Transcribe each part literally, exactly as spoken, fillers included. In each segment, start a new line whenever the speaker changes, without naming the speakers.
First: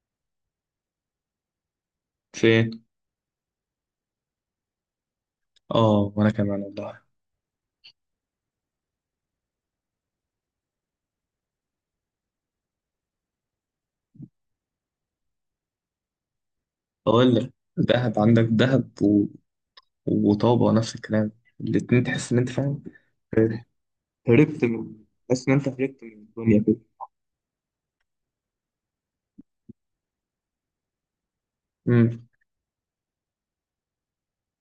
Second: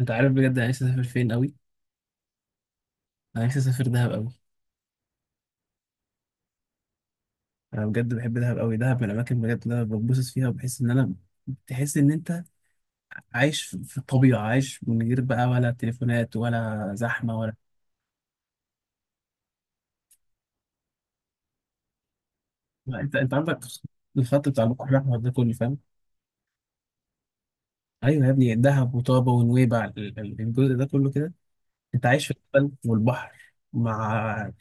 انت عارف بجد انا نفسي اسافر فين قوي.
فين؟
انا نفسي اسافر دهب قوي.
اه، وانا كمان والله.
انا بجد بحب دهب قوي، دهب من الاماكن بجد اللي انا بتبسط فيها وبحس ان انا تحس ان انت عايش في في الطبيعه، عايش من غير بقى ولا تليفونات ولا
اقول
زحمه
لك
ولا
دهب عندك دهب و... وطابة نفس الكلام، الاتنين تحس ان انت فاهم.
لا، انت انت عندك الخط
هربت
بتاع البحر
من
الاحمر ده
تحس
كله
ان انت
فاهم.
هربت من الدنيا كده.
ايوه يا ابني دهب وطابه ونويبع ال- ال- الجزء ده كله كده. انت عايش
امم.
في الجبل والبحر مع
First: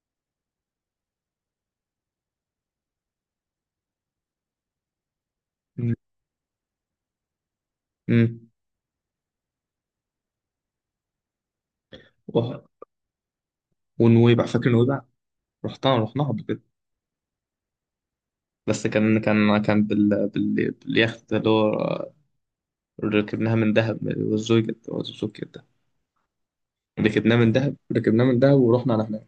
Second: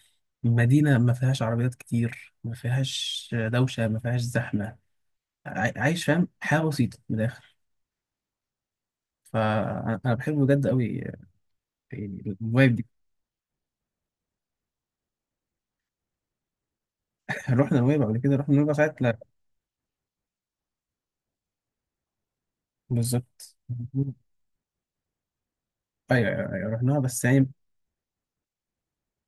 مدينه ما فيهاش عربيات كتير، ما فيهاش دوشه، ما فيهاش زحمه. عاي-
امم.
عايش فاهم حياه بسيطه من الاخر.
أمم.
فانا أنا بحب بجد قوي يعني
وه-
الفايب دي.
ونويبع، فاكر نويبع؟ رحتها رحناها قبل كده،
رحنا نويبع قبل كده، رحنا نويبع
بس
ساعه لا
كان كان كان بال... بال... باليخت اللي هو ركبناها
بالظبط.
من دهب. والزوجة والزوجة ده.
ايوه ايوه أيوة، رحناها بس
ركبناه من
يعني
دهب ركبناه من دهب ورحنا على هناك.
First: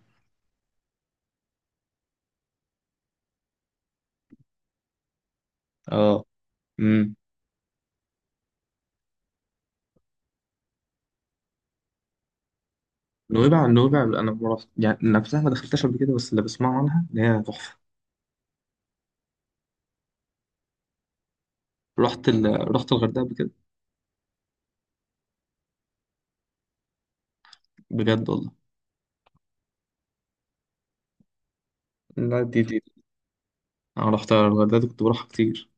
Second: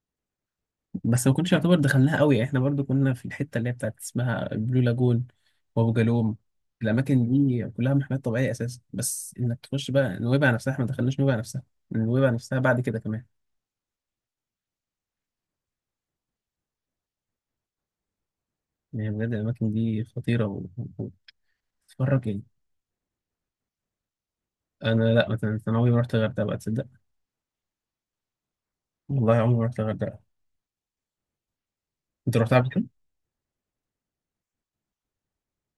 بس ما كناش يعتبر دخلناها قوي، احنا برضو كنا في الحته اللي هي بتاعت اسمها البلو لاجون وابو
اه.
جالوم.
امم.
الاماكن دي كلها محميات طبيعيه اساسا، بس انك تخش بقى نويبع نفسها، احنا ما دخلناش نويبع نفسها. نويبع نفسها بعد كده كمان.
نويبع، نويبع، انا ما رحت- يعني نفسها ما دخلتهاش قبل كده، بس اللي بسمعه عنها ان هي تحفة.
يعني بجد الاماكن دي خطيره و- و- وتتفرج
رحت
يعني.
ال... رحت الغردقة قبل كده.
انا لا، مثلا انا عمري ما رحت الغردقه بقى تصدق.
بجد والله.
والله عمري ما رحت الغردقه. انت
لا،
رحتها
دي
قبل
دي
كده؟
أنا رحت الغردقة، دي كنت بروحها كتير.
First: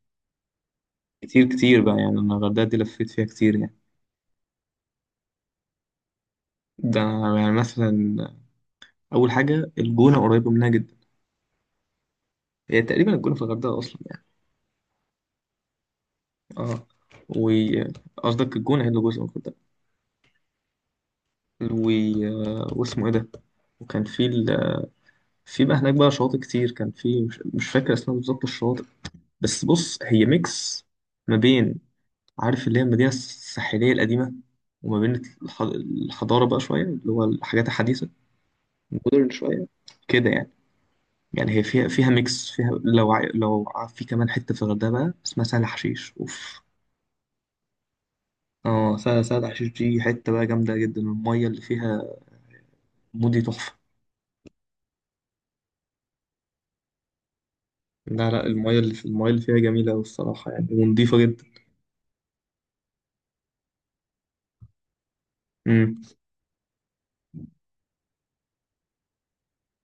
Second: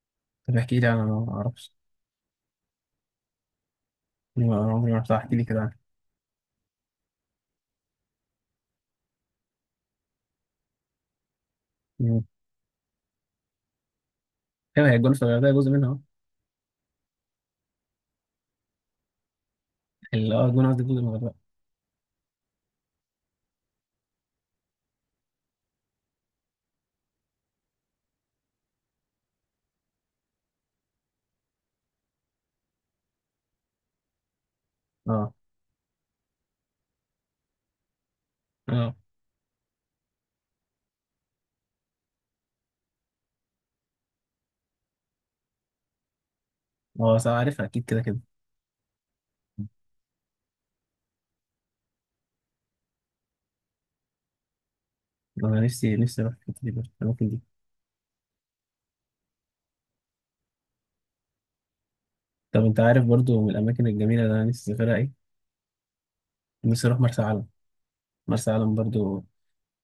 طب احكي لي، انا ما
كتير
اعرفش.
كتير بقى، يعني أنا الغردقة دي لفيت فيها كتير يعني.
ما عمري ما رحتها، احكي لي كده عنها.
ده أنا يعني مثلا، أول حاجة الجونة قريبة منها جدا.
مم.
هي تقريبا الجونة في الغردقة أصلا يعني.
ايوه هي الجونه في الغردقه جزء منها، اه.
أه. و، قصدك الجونة هي اللي جزء من الغردقة.
ال- اه الجونه قصدي جزء من الغردقه.
و... واسمه إيه ده؟ وكان في ال... في بقى هناك بقى شواطئ كتير، كان في مش, مش فاكر اسمها بالظبط الشواطئ. بس بص، هي ميكس ما بين، عارف، اللي هي المدينة الساحلية القديمة، وما بين
اه.
الح- الحضارة بقى شوية، اللي هو الحاجات الحديثة،
اه.
مودرن شوية كده يعني. يعني هي فيها فيها ميكس، فيها لو ع- لو ع- في كمان حتة في الغردقة بقى اسمها سهل حشيش، اوف.
اه صح عارفها اكيد كده كده.
اه، سهل سهل حشيش دي حتة بقى جامدة جدا، المية اللي فيها مودي تحفة.
انا نفسي نفسي اروح الحتة دي برضه، الاماكن دي.
لا لا، المية اللي في المية اللي فيها جميلة أوي الصراحة يعني، ونضيفة جدا.
طب انت عارف برضو من الاماكن الجميله اللي انا نفسي اسافرها ايه؟
امم.
نفسي اروح مرسى علم. مرسى علم برضو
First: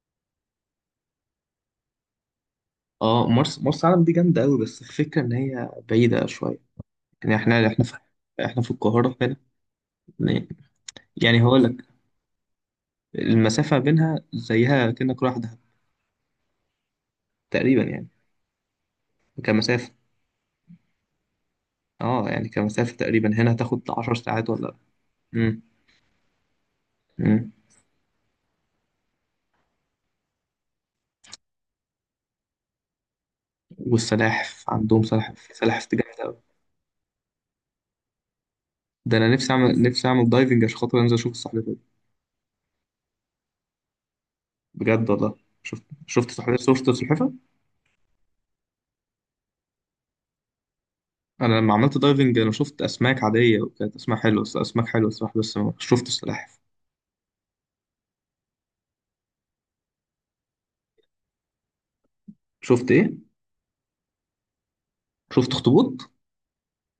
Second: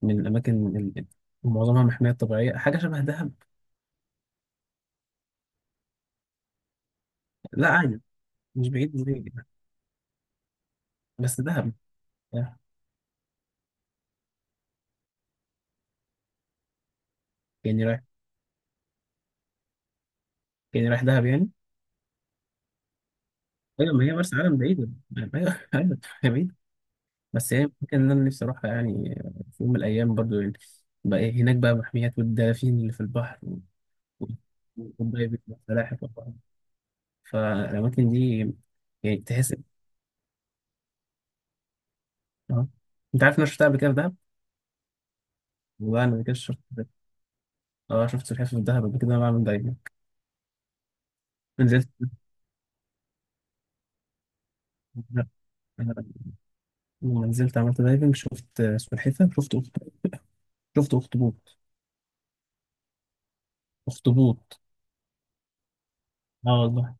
من الاماكن اللي معظمها محميات طبيعيه، حاجه شبه
اه،
دهب.
مرسى مرسى علم دي جامدة أوي، بس الفكرة إن هي بعيدة شوية. يعني احنا
لا
احنا في
عادي،
احنا
مش
في
بعيد مش
القاهرة
بعيد،
هنا،
بس
يعني هقول
دهب
لك المسافة بينها زيها كأنك رايح دهب تقريبا
يعني رايح،
يعني، كمسافة.
يعني رايح دهب يعني.
اه يعني كمسافة تقريبا هنا هتاخد
ايوه ما هي
عشر
مرسى
ساعات
علم
ولا.
بعيده. ايوه.
امم.
ايوه هي بعيده.
امم.
بس هي ممكن ان انا نفسي اروحها يعني، في يوم من الايام برضو يعني. بقى إيه هناك بقى، محميات والدلافين اللي في البحر و-
والسلاحف،
و-
عندهم
والدايفنج
سلاحف، سلاحف
والسلاحف
جامدة
والبحر.
أوي.
فالاماكن دي
ده
يعني
أنا نفسي
تحس.
أعمل نفسي أعمل دايفنج عشان خاطر أنزل أشوف السلحفاة دي.
اه انت عارف إن انا شفتها قبل كده في دهب.
بجد والله. شفت
والله انا قبل
شفت
كده
سلحفاة،
شفت،
شفت سلحفاة.
اه شفت سلحفاة في دهب قبل كده انا بعمل دايفنج.
أنا لما
نزلت.
عملت دايفنج أنا شفت أسماك عادية، وكانت أسماك حلوة، بس أسماك حلوة الصراحة، بس ما شفت السلاحف.
لما نزلت عملت دايفنج شفت سلحفاة شفت أخت- شفت اخطبوط.
شفت إيه؟
اخطبوط.
شفت أخطبوط؟
اه والله.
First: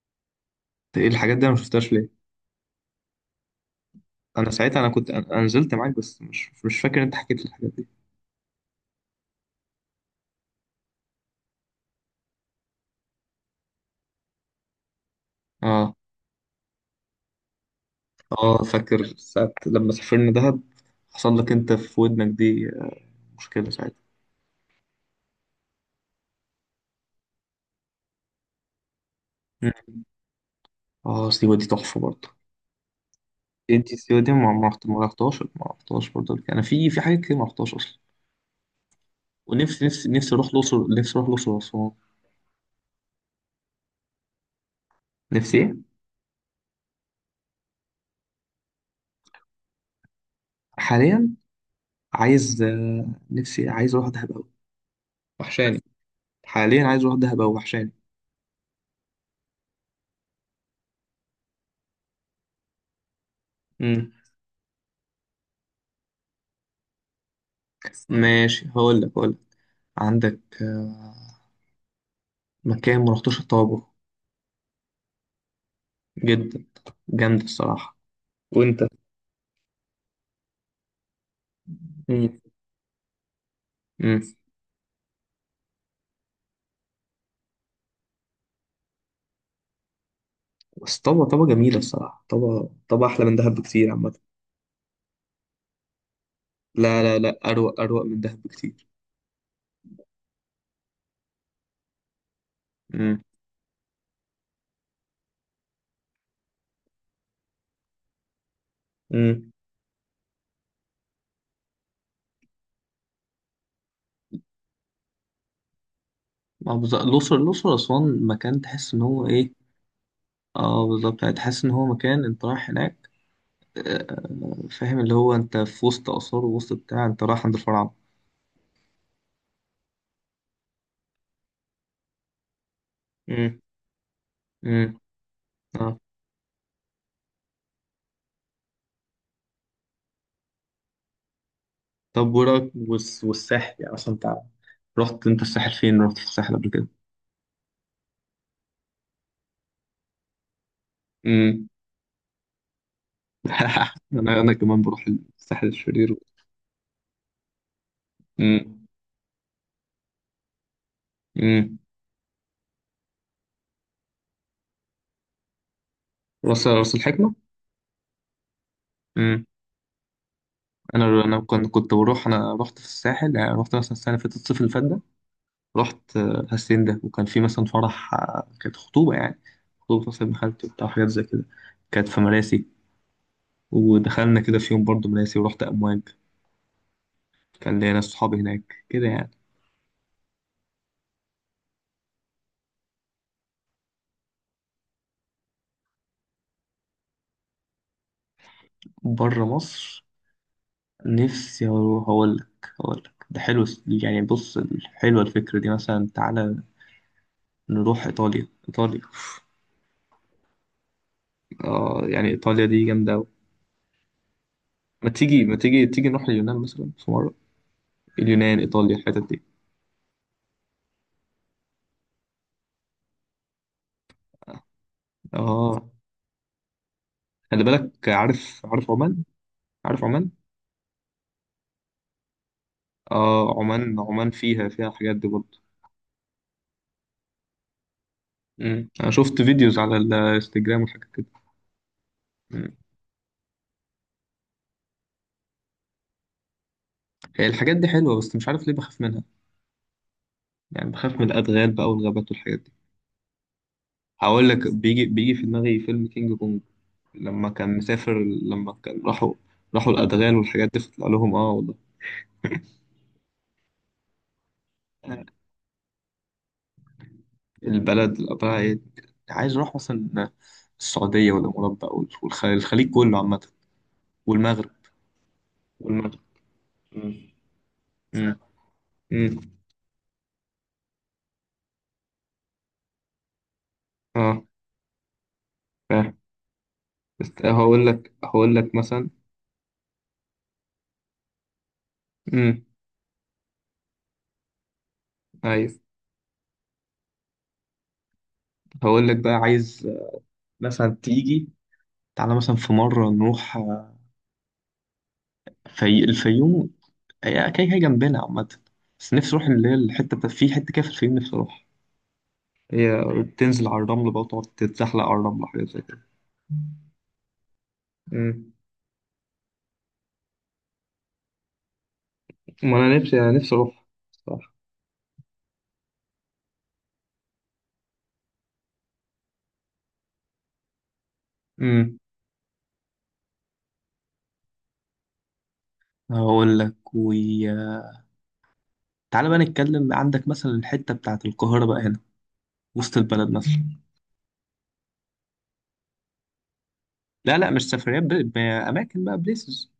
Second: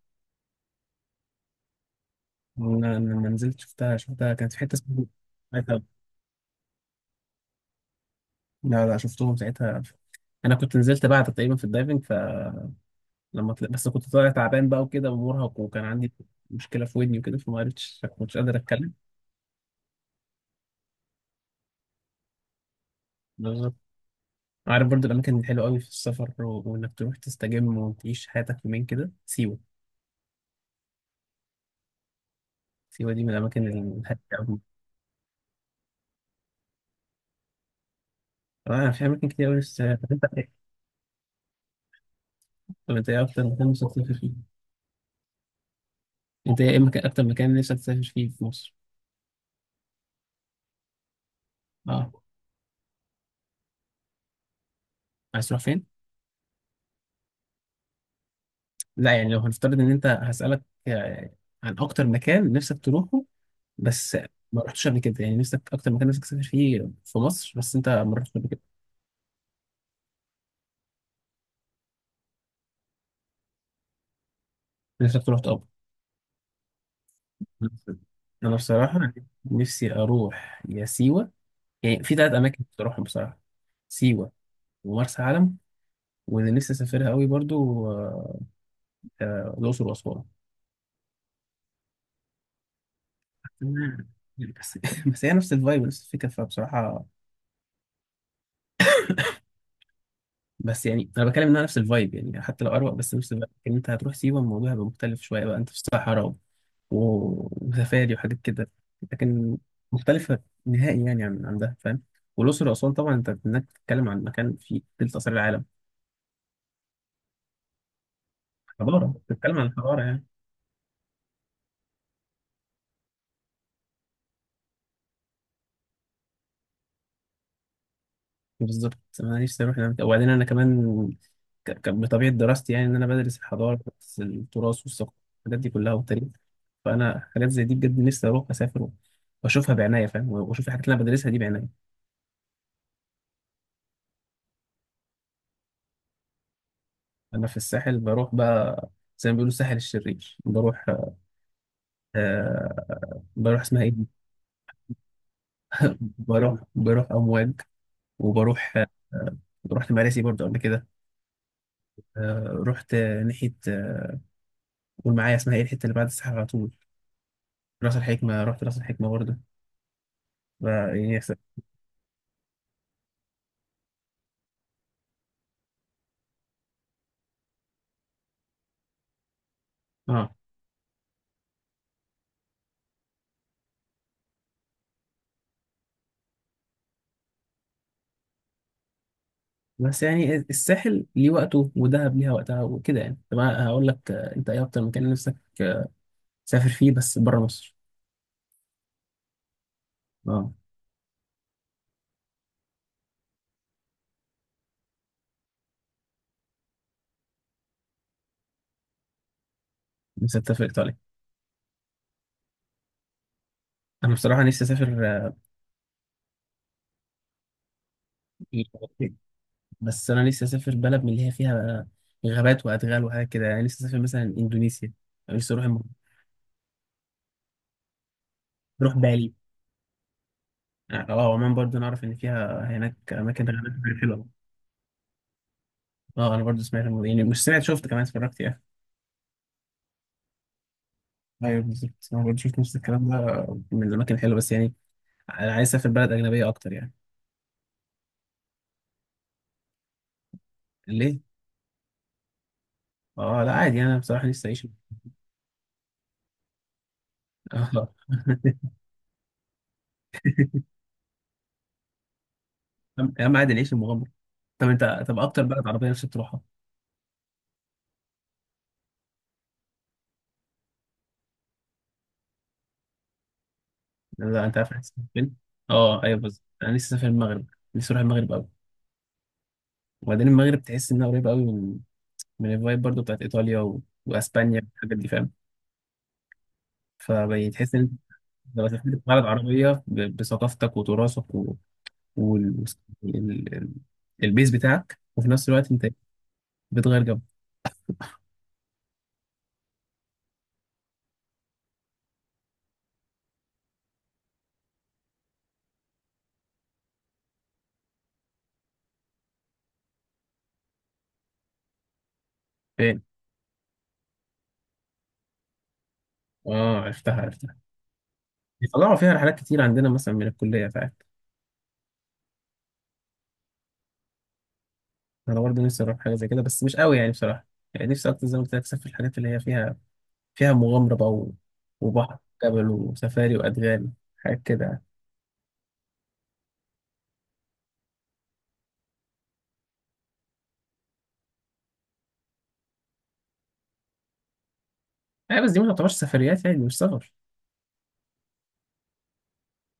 إيه الحاجات دي أنا ما شفتهاش ليه؟
لما لما نزلت شفتها، شفتها
أنا
كانت في حته
ساعتها، أنا
اسمها.
كنت، أنا أنا نزلت معاك، بس مش مش فاكر أنت حكيت لي الحاجات دي.
لا لا، شفتهم ساعتها. انا كنت نزلت بعد تقريبا في الدايفنج، فلما طلع بس كنت طالع تعبان بقى وكده ومرهق، وكان
اه.
عندي مشكله في ودني وكده فما عرفتش، ما كنتش قادر
اه
اتكلم.
فاكر ساعة لما سافرنا دهب، حصل لك انت في ودنك دي مشكلة
بالظبط.
ساعتها.
عارف برضو الاماكن الحلوه قوي في السفر و- وانك تروح تستجم وتعيش حياتك يومين كده سيوه.
مم. اه، سيوة دي تحفة برضه.
سيوه دي من الاماكن
انت سيوة
الهاديه
دي ما
قوي.
ما رحت- ما رحتهاش ما رحتهاش برضه قبل كده. انا في في حاجات كتير ما رحتهاش اصلا،
انا في اماكن كتير قوي، بس
ونفسي،
طب
نفسي
انت
نفسي اروح
ايه،
الاقصر نفسي اروح الاقصر واسوان.
طب انت ايه اكتر مكان نفسك تسافر فيه؟
نفسي ايه.
انت ايه مكان، اكتر مكان نفسك تسافر فيه في مصر؟
حاليا
اه.
عايز آه، نفسي عايز اروح دهب اوي،
عايز تروح
وحشاني.
فين؟
حاليا عايز اروح دهب اوي، وحشاني.
لا يعني لو هنفترض ان انت هسالك آه، عن اكتر مكان نفسك تروحه
مم.
بس ما رحتش قبل كده، يعني نفسك اكتر مكان نفسك تسافر فيه في مصر بس انت ما رحتش قبل كده.
ماشي، هقول لك هقول لك. عندك آه، مكان ما رحتوش، الطابة.
نفسك تروح طب.
جدا، جامد الصراحة.
انا
وانت؟
بصراحه نفسي اروح يا سيوه، يعني في
مم.
ثلاث اماكن نفسي اروحهم بصراحه.
امم.
سيوه ومرسى علم، واللي نفسي اسافرها قوي برضو آه، آه، الاقصر واسوان.
بس طبعا طبعا جميلة الصراحة، طبعا طبعا أحلى من دهب بكتير
مم.
عامة.
بس بس هي نفس الفايب، نفس الفكره
لا،
فبصراحه.
لا، لا، أروق أروق من دهب بكتير.
بس يعني انا بتكلم انها نفس الفايب، يعني حتى لو اروق بس
امم.
نفس الفايب، ان انت هتروح سيوه الموضوع هيبقى مختلف شويه بقى انت في الصحراء وسفاري وحاجات كده.
امم.
لكن مختلفة نهائي يعني عن عن ده، فاهم؟ والأقصر وأسوان طبعا أنت إنك بتتكلم عن مكان فيه تلت آثار العالم.
اه بالظبط، الأقصر الأقصر أسوان مكان تحس إن
حضارة،
هو إيه.
بتتكلم عن حضارة يعني.
اه بالظبط، يعني تحس إن هو مكان أنت رايح هناك آه، فاهم، اللي هو أنت في وسط آثار ووسط بتاع، أنت رايح عند الفراعنة.
بالظبط، أنا نفسي أروح هناك. وبعدين أنا كمان، ك- ك- بطبيعة دراستي يعني إن أنا بدرس
امم.
الحضارة، بدرس التراث
امم.
والثقافة، الحاجات دي
اه.
كلها والتاريخ. فأنا حاجات زي دي بجد نفسي أروح أسافر وأشوفها بعناية، فاهم، وأشوف الحاجات اللي أنا بدرسها دي بعناية.
طب ورا والس- والساحل يعني أصلا أنت، رحت أنت الساحل فين؟ رحت في الساحل قبل كده؟
أنا في الساحل بروح بقى زي ما بيقولوا الساحل الشرير بروح،
امم.
آه، بروح اسمها إيه.
أنا أنا كمان بروح الساحل الشرير.
بروح، بروح أمواج، وبروح
امم.
آه، رحت مراسي برضه قبل كده. آه، رحت آه، ناحية آه، قول معايا اسمها ايه الحتة اللي بعد الساحل على
راس
طول.
راس الحكمة.
راس الحكمة، رحت راس الحكمة برضه.
امم.
ف- يعني
انا،
س-
انا كنت كنت بروح، انا رحت في الساحل يعني، رحت مثلا السنة اللي فاتت، الصيف اللي فات ده، رحت آه، هاسين ده، وكان في مثلا فرح آه، كانت خطوبة يعني، خطوبة مثلا ابن
اه
خالتي وبتاع حاجات زي كده. كانت في مراسي، ودخلنا كده في يوم برضه مراسي، ورحت امواج، كان ليا ناس صحابي هناك كده يعني.
بس يعني الساحل ليه وقته ودهب ليها وقتها وكده يعني. طب أنا هقول لك، آه، انت ايه اكتر مكان نفسك آه، تسافر فيه بس بره مصر؟
بره مصر.
اه
نفسي اروح، اقول لك اقول لك ده حلو يعني، بص، حلوة الفكرة دي. مثلا تعالى نروح ايطاليا، ايطاليا
نفسك تسافر ايطاليا؟
آه يعني ايطاليا دي جامدة.
انا بصراحة نفسي اسافر
ما
آه،
تيجي ما تيجي تيجي نروح اليونان مثلا في مرة، اليونان، إيطاليا، الحتت دي.
بس انا نفسي اسافر بلد من اللي هي فيها آه، غابات وادغال وحاجات كده يعني، نفسي اسافر مثلا اندونيسيا. أنا نفسي اروح،
اه، خلي بالك، عارف عارف
نروح
عمان،
بالي.
عارف عمان.
اه آه، عمان برضو نعرف ان فيها هناك اماكن
اه،
غابات كتير
عمان
حلوه.
عمان فيها، فيها الحاجات دي برضه.
اه انا برضو سمعت الموضوع، يعني مش سمعت، شفت كمان اتفرجت يعني.
أمم. انا شفت فيديوز على الانستجرام وحاجات كده.
ايوه بالظبط انا برضو شفت
أمم.
نفس الكلام ده، من الاماكن الحلوه بس يعني انا عايز اسافر بلد اجنبيه اكتر يعني.
هي الحاجات دي حلوة، بس مش عارف ليه بخاف منها. يعني بخاف
ليه؟
من الأدغال بقى والغابات والحاجات دي.
اه لا عادي انا بصراحه لسه
هقول لك،
اعيش.
بيجي بيجي في دماغي فيلم كينج كونج، لما كان
اه
مسافر، لما كان راحوا راحوا الأدغال والحاجات دي، فطلع لهم اه والله.
يا عم عادي نعيش المغامره. طب انت، طب اكتر بلد عربيه نفسك تروحها؟
البلد اللي قبلها إيه؟ عايز أروح مثلا السعودية والإمارات بقى، وال- والخ- الخليج كله عامة.
لا انت
والمغرب،
عارف أنا هسافر فين؟ اه
والمغرب.
ايوه بالظبط، انا لسه سافر
مم.
المغرب، لسه اروح المغرب
مم.
قوي.
مم.
وبعدين المغرب تحس انها قريبه قوي من من الفايب برضو بتاعت ايطاليا و...
اه،
واسبانيا والحاجات دي، فاهم.
فاهم. بس
فبتحس ان
هقول
انت
لك هقول
لو
لك
سافرت
مثلا.
بلد عربيه ب- بثقافتك وتراثك و... وال...
امم.
ال... ال- البيز بتاعك وفي نفس الوقت
ايوه.
انت بتغير جو.
هقول لك بقى عايز مثلا تيجي، تعالى مثلا في مرة نروح آه، في الفيوم، هي كده كده جنبنا عامة. بس نفسي اروح اللي هي الحتة بتاع- في حتة كده في الفيوم، نفسي اروحها.
فين؟
هي بتنزل على الرمل بقى، وتقعد تتزحلق على الرمل، حاجات زي كده.
اه عرفتها عرفتها،
مم.
بيطلعوا فيها رحلات كتير عندنا مثلا من الكليه فعلا.
ما انا نفسي انا نفسي اروح، صح.
انا برضه نفسي اروح حاجه زي كده بس مش قوي يعني بصراحه، يعني نفسي اكتر زي ما قلت لك اسافر الحاجات اللي هي فيها، فيها مغامره بقى و...
امم.
وبحر، جبل وسفاري وادغال، حاجات كده.
هقول لك وي... تعالى بقى نتكلم، عندك مثلا الحتة بتاعت القاهرة بقى هنا، وسط البلد مثلا.
يعني آه، بس دي ما تعتبرش سفريات يعني، مش سفر.
لا لا، مش سفريات ب... بأماكن بقى، بليسز.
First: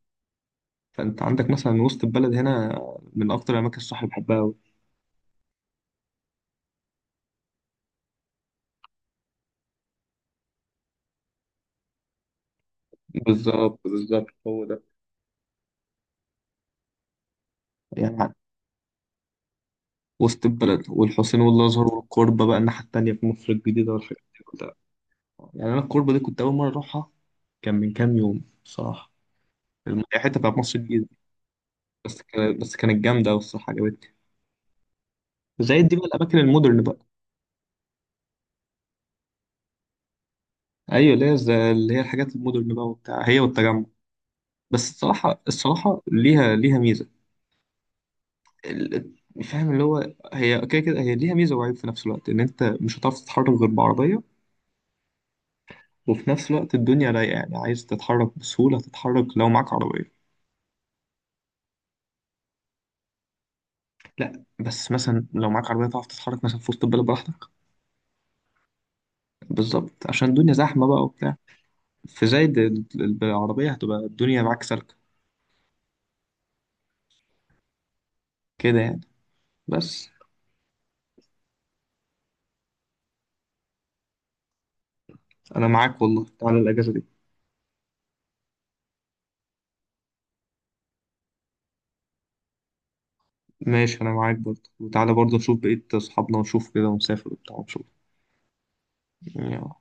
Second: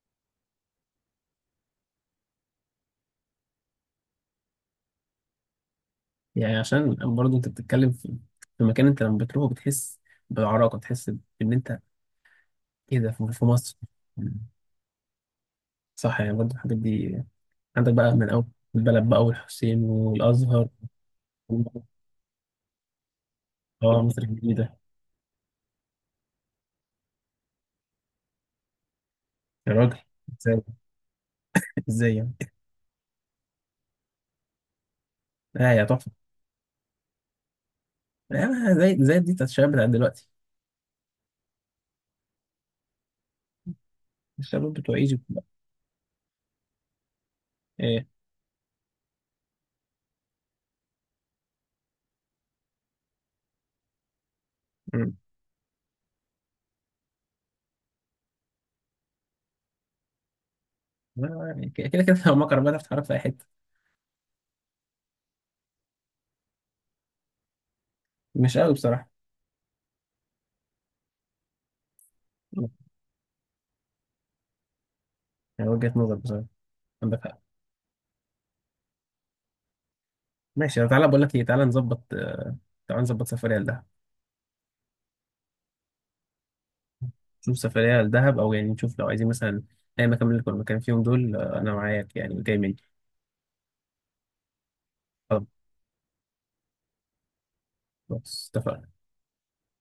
فأنت عندك مثلا وسط البلد هنا، من أكتر الأماكن الصح اللي بحبها أوي.
يعني عشان برضه انت بتتكلم في في مكان انت لما بتروحه بتحس بعراقه، بتحس بان انت ايه ده في في مصر.
بالظبط، بالظبط
مم.
هو ده.
صح يعني برضه الحاجات دي عندك بقى من
يعني
اول البلد بقى والحسين
وسط
والازهر
البلد والحسين
و-
والأزهر والكوربة بقى، الناحية التانية في مصر الجديدة
اه مصر
والحاجات دي كلها.
الجديده.
يعني أنا الكوربة دي كنت أول مرة أروحها، كان من كام يوم صراحة،
يا راجل
الم- الحتة بتاعت
ازاي،
مصر الجديدة.
ازاي
بس
يعني؟
كانت، بس كانت جامدة أوي الصراحة، عجبتني.
اه
زي
يا
دي بقى
تحفه.
الأماكن المودرن بقى.
آه زي زي دي بتاعت الشباب بتاع دلوقتي،
أيوة اللي هي زي- اللي هي الحاجات المودرن بقى وبتاع، هي والتجمع.
الشباب
بس
بتوع ايجيبت
الصراحة
بقى.
الصراحة ليها ليها ميزة.
ايه؟
ال- فاهم اللي هو هي كده كده، هي ليها ميزة وعيب في نفس الوقت، إن أنت مش هتعرف تتحرك غير بعربية.
مم.
وفي نفس الوقت الدنيا رايقة يعني، عايز تتحرك بسهولة، تتحرك لو معاك عربية.
آه، يعني كده كده كده لو مكر بقى تتعرف في اي حته.
لا بس مثلا لو معاك عربية تعرف تتحرك مثلا في وسط البلد براحتك.
مش قوي بصراحه.
بالظبط، عشان الدنيا زحمة بقى وبتاع، في زايد
مم.
ال- ال- بالعربية هتبقى الدنيا معاك سالكة،
يعني وجهه نظر بصراحه، عندك حق.
كده يعني. بس
ماشي، تعالى بقول لك ايه، تعالى نظبط آه، تعالى نظبط سفريه لده.
انا معاك والله، تعالى الاجازه دي.
نشوف سفرية لدهب، أو يعني نشوف لو عايزين مثلا أي مكان من اللي كنا مكان فيهم دول، آه، أنا معاك يعني جاي مني.
ماشي، انا معاك برضه، وتعالى برضه
طب
نشوف بقيه اصحابنا، ونشوف كده، ونسافر وبتاع ونشوف
خلاص اتفقنا.
يعني.